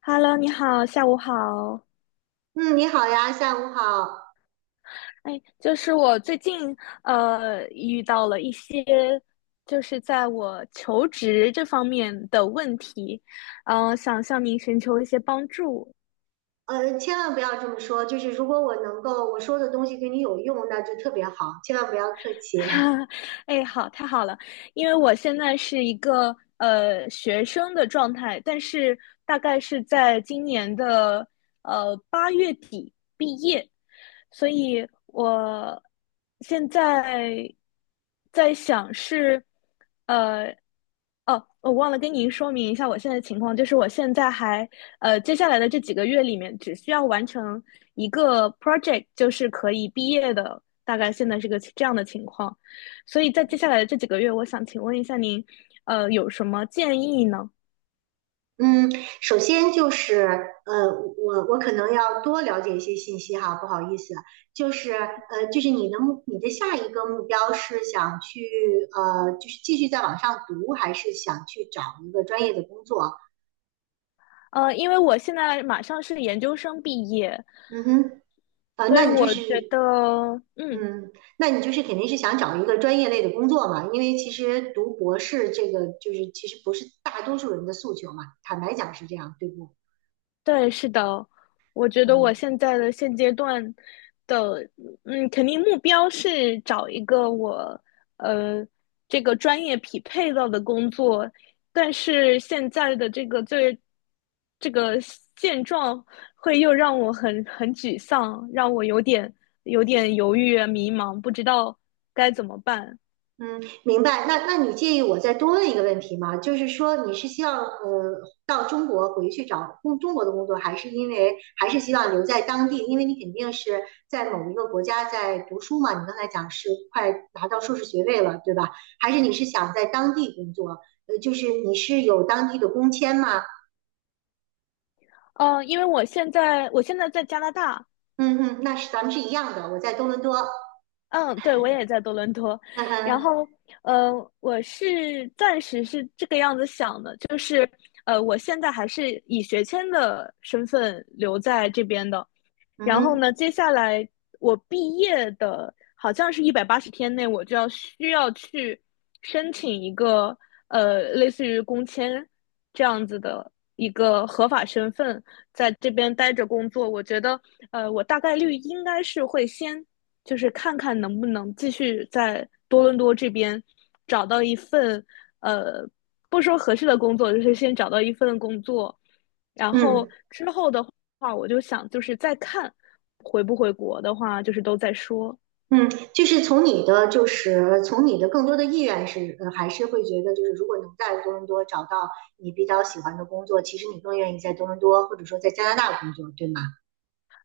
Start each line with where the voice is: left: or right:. left: Hello，你好，下午好。
right: 嗯，你好呀，下午好。
left: 哎，就是我最近遇到了一些，就是在我求职这方面的问题，想向您寻求一些帮助。
right: 千万不要这么说，就是如果我能够我说的东西对你有用，那就特别好，千万不要客气。
left: 哎，好，太好了，因为我现在是一个学生的状态，但是大概是在今年的8月底毕业，所以我现在在想是呃。哦，我忘了跟您说明一下我现在的情况，就是我现在还接下来的这几个月里面，只需要完成一个 project，就是可以毕业的大概现在是个这样的情况，所以在接下来的这几个月，我想请问一下您，有什么建议呢？
right: 嗯，首先就是呃，我可能要多了解一些信息哈，不好意思，就是就是你的下一个目标是想去就是继续再往上读，还是想去找一个专业的工作？
left: 因为我现在马上是研究生毕业，
right: 嗯哼，呃，
left: 所以
right: 那你就
left: 我
right: 是
left: 觉得，嗯，
right: 嗯，那你就是肯定是想找一个专业类的工作嘛？因为其实读博士这个就是其实不是大多数人的诉求嘛，坦白讲是这样，对不？
left: 对，是的，我觉得我
right: 嗯，
left: 现在的现阶段的，肯定目标是找一个我呃这个专业匹配到的工作，但是现在的这个这个现状会又让我很沮丧，让我有点犹豫啊迷茫，不知道该怎么办。
right: 嗯，明白。那你介意我再多问一个问题吗？就是说你是希望到中国回去找中国的工作，还是还是希望留在当地？因为你肯定是在某一个国家在读书嘛，你刚才讲是快拿到硕士学位了，对吧？还是你是想在当地工作？就是你是有当地的工签吗？
left: 因为我现在在加拿大，
right: 嗯嗯，那是咱们是一样的。我在多伦多，
left: 嗯，对，我也在多伦多，
right: 嗯
left: 然
right: 嗯
left: 后，呃，我是暂时是这个样子想的，就是，我现在还是以学签的身份留在这边的，
right: 嗯
left: 然后
right: 哼，
left: 呢，接下来我毕业的，好像是180天内，我就要需要去申请一个，类似于工签这样子的一个合法身份，在这边待着工作。我觉得，我大概率应该是会先。就是看看能不能继续在多伦多这边找到一份，呃，不说合适的工作，就是先找到一份工作，然后
right: 嗯
left: 之后的话，我就想就是再看回不回国的话，就是都在说。
right: 嗯，就是从你的更多的意愿是，还是会觉得，就是如果能在多伦多找到你比较喜欢的工作，其实你更愿意在多伦多或者说在加拿大工作，对吗？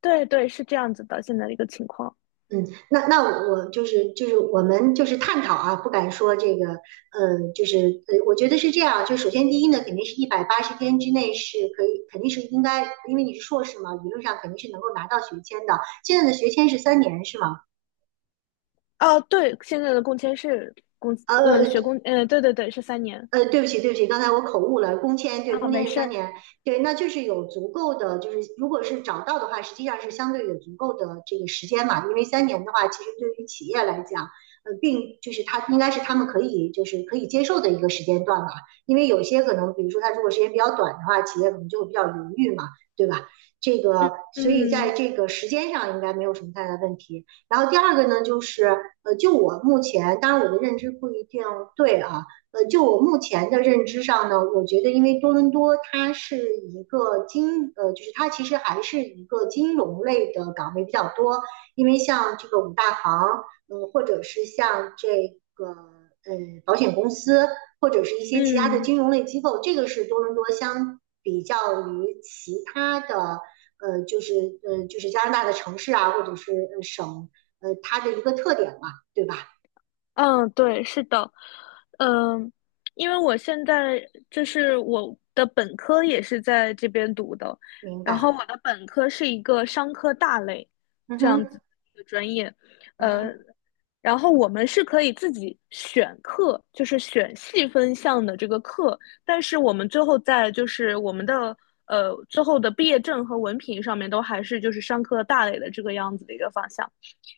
left: 对对，是这样子的，现在的一个情况。
right: 嗯，那我们就是探讨啊，不敢说这个，就是我觉得是这样，就首先第一呢，肯定是180天之内是可以，肯定是应该，因为你是硕士嘛，理论上肯定是能够拿到学签的。现在的学签是三年是吗？
left: 哦，对，现在的工签是工，学
right: 呃，
left: 工，对对对，是3年
right: 对不起，对不起，刚才我口误了。工签，对，
left: 啊，
right: 工签
left: 没
right: 是
left: 事
right: 三
left: 儿，
right: 年，对，那就是有足够的，就是如果是找到的话，实际上是相对有足够的这个时间嘛。因为三年的话，其实对于企业来讲，就是他们可以接受的一个时间段嘛。因为有些可能，比如说他如果时间比较短的话，企业可能就会比较犹豫嘛，对吧？这
left: 嗯
right: 个，所以在
left: 嗯
right: 这个时间上应该没有什么太大问题。然后第二个呢，就是就我目前，当然我的认知不一定对啊。就我目前的认知上呢，我觉得因为多伦多它是一个金，就是它其实还是一个金融类的岗位比较多，因为像这个五大行，或者是像这个呃保险公司，或者是一些其他的
left: 嗯。
right: 金融类机构，这个是多伦多相比较于其他的，就是就是加拿大的城市啊，或者是省，它的一个特点嘛，对吧？
left: 嗯，对，是的，嗯，因为我现在就是我的本科也是在这边读的，
right: 明
left: 然
right: 白，
left: 后我的本科是一个商科大类
right: 嗯
left: 这样
right: 哼，
left: 子的一个专业，
right: 嗯
left: 呃，
right: 哼，
left: 然后我们是可以自己选课，就是选细分项的这个课，但是我们最后在就是我们的最后的毕业证和文凭上面都还是就是商科大类的这个样子的一个方向。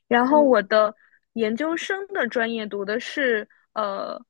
left: 然后我
right: 嗯。
left: 的研究生的专业读的是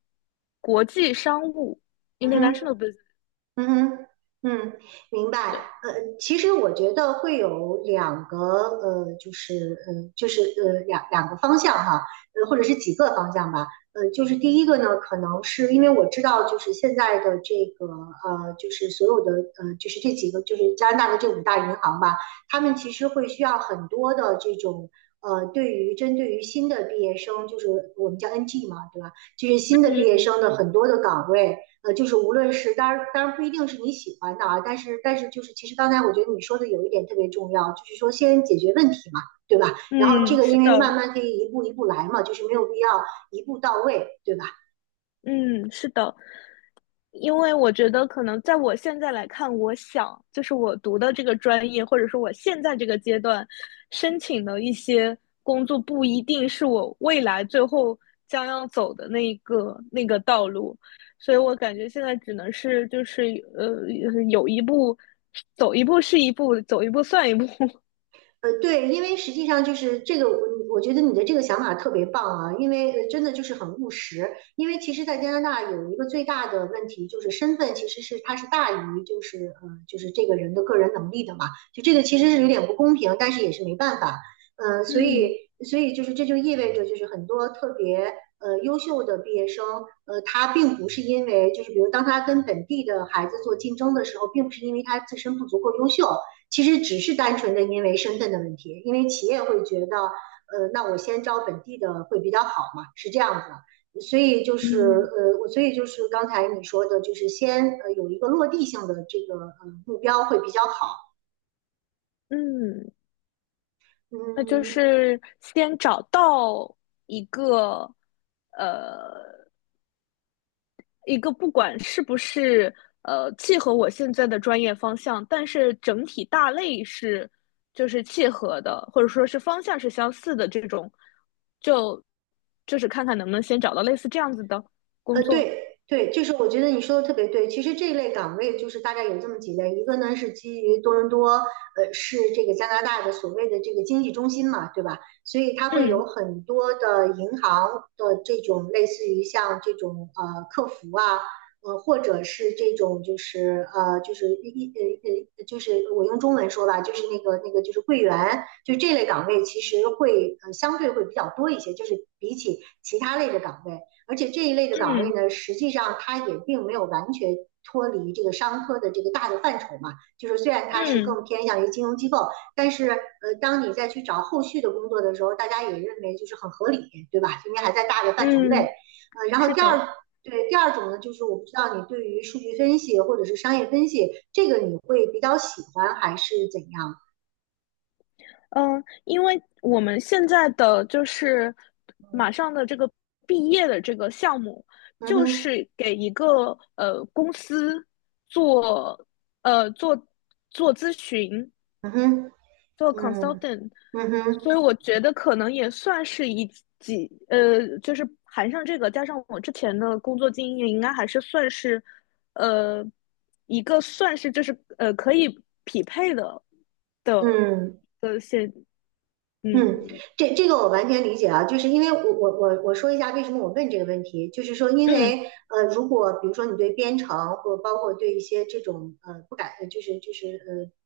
left: 国际商务
right: 嗯哼，
left: （international business）。
right: 嗯哼，嗯，明白。
left: 对，
right: 其实我觉得会有两个，就是，就是，两个方向哈，或者是几个方向吧。就是第一个呢，可能是因为我知道，就是现在的这个，就是所有的，就是这几个，就是加拿大的这五大银行吧，他们其实会需要很多的这种。对于针对于新的毕业生，就是我们叫 NG 嘛，对吧？就是新的毕业
left: 嗯
right: 生的很多的岗位，就是无论是当然不一定是你喜欢的啊，但是就是其实刚才我觉得你说的有一点特别重要，就是说先解决问题嘛，对吧？然后这
left: 嗯，
right: 个
left: 是
right: 因为慢
left: 的，
right: 慢可以一步一步来嘛，就是没有必要一步到位，对吧？
left: 嗯是的。因为我觉得可能在我现在来看，我想就是我读的这个专业，或者说我现在这个阶段申请的一些工作，不一定是我未来最后将要走的那个道路，所以我感觉现在只能是就是呃有一步走一步是一步，走一步算一步。
right: 对，因为实际上就是这个，我觉得你的这个想法特别棒啊，因为真的就是很务实。因为其实，在加拿大有一个最大的问题就是身份其实是它是大于就是就是这个人的个人能力的嘛，就这个其实是有点不公平，但是也是没办法。呃，所以
left: 嗯
right: 所以就是这就意味着就是很多特别优秀的毕业生，他并不是因为就是比如当他跟本地的孩子做竞争的时候，并不是因为他自身不足够优秀。其实只是单纯的因为身份的问题，因为企业会觉得，那我先招本地的会比较好嘛，是这样子的。所以就是
left: 嗯
right: 我所以就是刚才你说的，就是先有一个落地性的这个目标会比较好。
left: 嗯，那就
right: 嗯，
left: 是先找到一个呃。一个不管是不是契合我现在的专业方向，但是整体大类是就是契合的，或者说是方向是相似的这种，就就是看看能不能先找到类似这样子的工作。
right: 对对，就是我觉得你说的特别对。其实这一类岗位就是大概有这么几类，一个呢是基于多伦多，是这个加拿大的所谓的这个经济中心嘛，对吧？所以它会
left: 嗯
right: 有很多的银行的这种类似于像这种客服啊，或者是这种就是就是就是我用中文说吧，就是那个就是柜员，就这类岗位其实会相对会比较多一些，就是比起其他类的岗位。而且这一类的岗位
left: 嗯
right: 呢，实际上它也并没有完全脱离这个商科的这个大的范畴嘛。就是虽然它是
left: 嗯
right: 更偏向于金融机构，但是当你再去找后续的工作的时候，大家也认为就是很合理，对吧？因为还在大的范畴
left: 嗯，
right: 内。然后
left: 是
right: 第
left: 的。
right: 二。对，第二种呢，就是我不知道你对于数据分析或者是商业分析这个你会比较喜欢还是怎样？
left: 嗯，因为我们现在的就是马上的这个毕业的这个项目，
right: 嗯
left: 就
right: 哼，
left: 是给一个公司做呃做做咨询，
right: 嗯哼，
left: 做
right: 嗯，
left: consultant，
right: 嗯哼，
left: 所以我觉得可能也算是一几，就是含上这个，加上我之前的工作经验，应该还是算是呃一个算是就是可以匹配的的
right: 嗯。
left: 现
right: 嗯，
left: 嗯。
right: 这个我完全理解啊，就是因为我说一下为什么我问这个问题，就是说因
left: 嗯
right: 为如果比如说你对编程或包括对一些这种呃不感，就是就是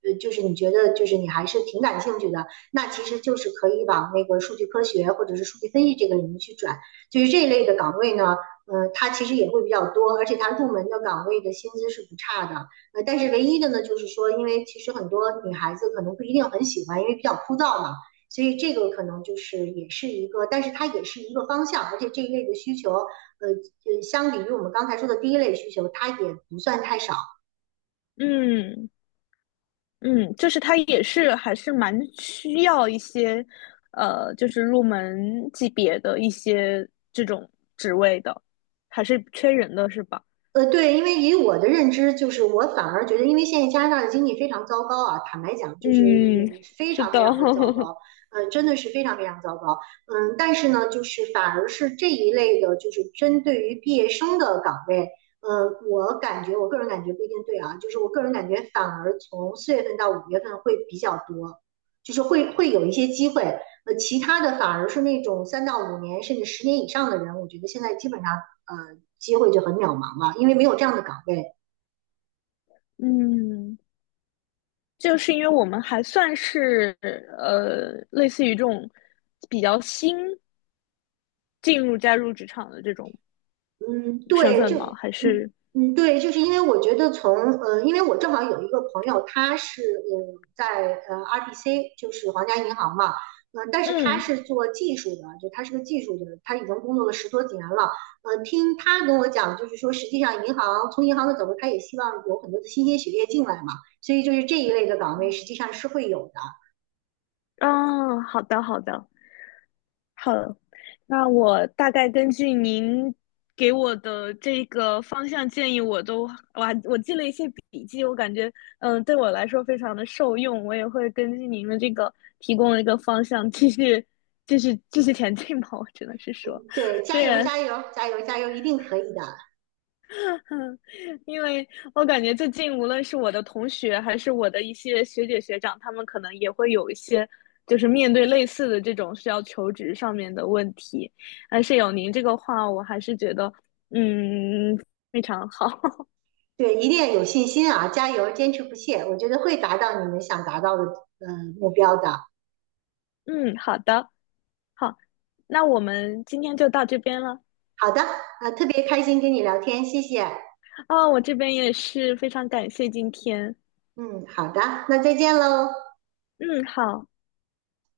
right: 呃呃就是你觉得就是你还是挺感兴趣的，那其实就是可以往那个数据科学或者是数据分析这个领域去转，就是这一类的岗位呢，它其实也会比较多，而且它入门的岗位的薪资是不差的，但是唯一的呢，就是说因为其实很多女孩子可能不一定很喜欢，因为比较枯燥嘛。所以这个可能就是也是一个，但是它也是一个方向，而且这一类的需求，相比于我们刚才说的第一类需求，它也不算太少。
left: 嗯嗯，就是它也是还是蛮需要一些，就是入门级别的一些这种职位的，还是缺人的是吧？
right: 对，因为以我的认知，就是我反而觉得，因为现在加拿大的经济非常糟糕啊，坦白讲，就是
left: 嗯，
right: 非
left: 是
right: 常
left: 的，
right: 非常的糟 糕，真的是非常非常糟糕，但是呢，就是反而是这一类的，就是针对于毕业生的岗位，我感觉，我个人感觉不一定对啊，就是我个人感觉反而从4月份到5月份会比较多，就是会有一些机会，其他的反而是那种3到5年甚至10年以上的人，我觉得现在基本上。机会就很渺茫了，因为没有这样的岗位。
left: 嗯，就是因为我们还算是类似于这种比较新进入加入职场的这种
right: 嗯，
left: 身
right: 对，
left: 份
right: 就
left: 吗？还
right: 嗯
left: 是
right: 嗯，对，就是因为我觉得从因为我正好有一个朋友，他是在RBC，就是皇家银行嘛，但是他
left: 嗯
right: 是做技术的，就他是个技术的，他已经工作了10多几年了。听他跟我讲，就是说实际上从银行的角度，他也希望有很多的新鲜血液进来嘛，所以就是这一类的岗位实际上是会有的。
left: 啊，哦好的好的，好了，那我大概根据您给我的这个方向建议，我都我还我记了一些笔记，我感觉对我来说非常的受用，我也会根据您的这个提供的一个方向继续前进吧，我只能是说，
right: 对，加
left: 虽
right: 油
left: 然
right: 加油加油加油，一定可以的。
left: 嗯，因为我感觉最近无论是我的同学，还是我的一些学姐学长，他们可能也会有一些，就是面对类似的这种需要求职上面的问题。但是有您这个话，我还是觉得，嗯，非常好。
right: 对，一定要有信心啊，加油，坚持不懈，我觉得会达到你们想达到的目标的。
left: 嗯，好的，好，那我们今天就到这边了。
right: 好的，特别开心跟你聊天，谢谢。
left: 啊，我这边也是非常感谢今天。
right: 嗯，好的，那再见喽。
left: 嗯，好。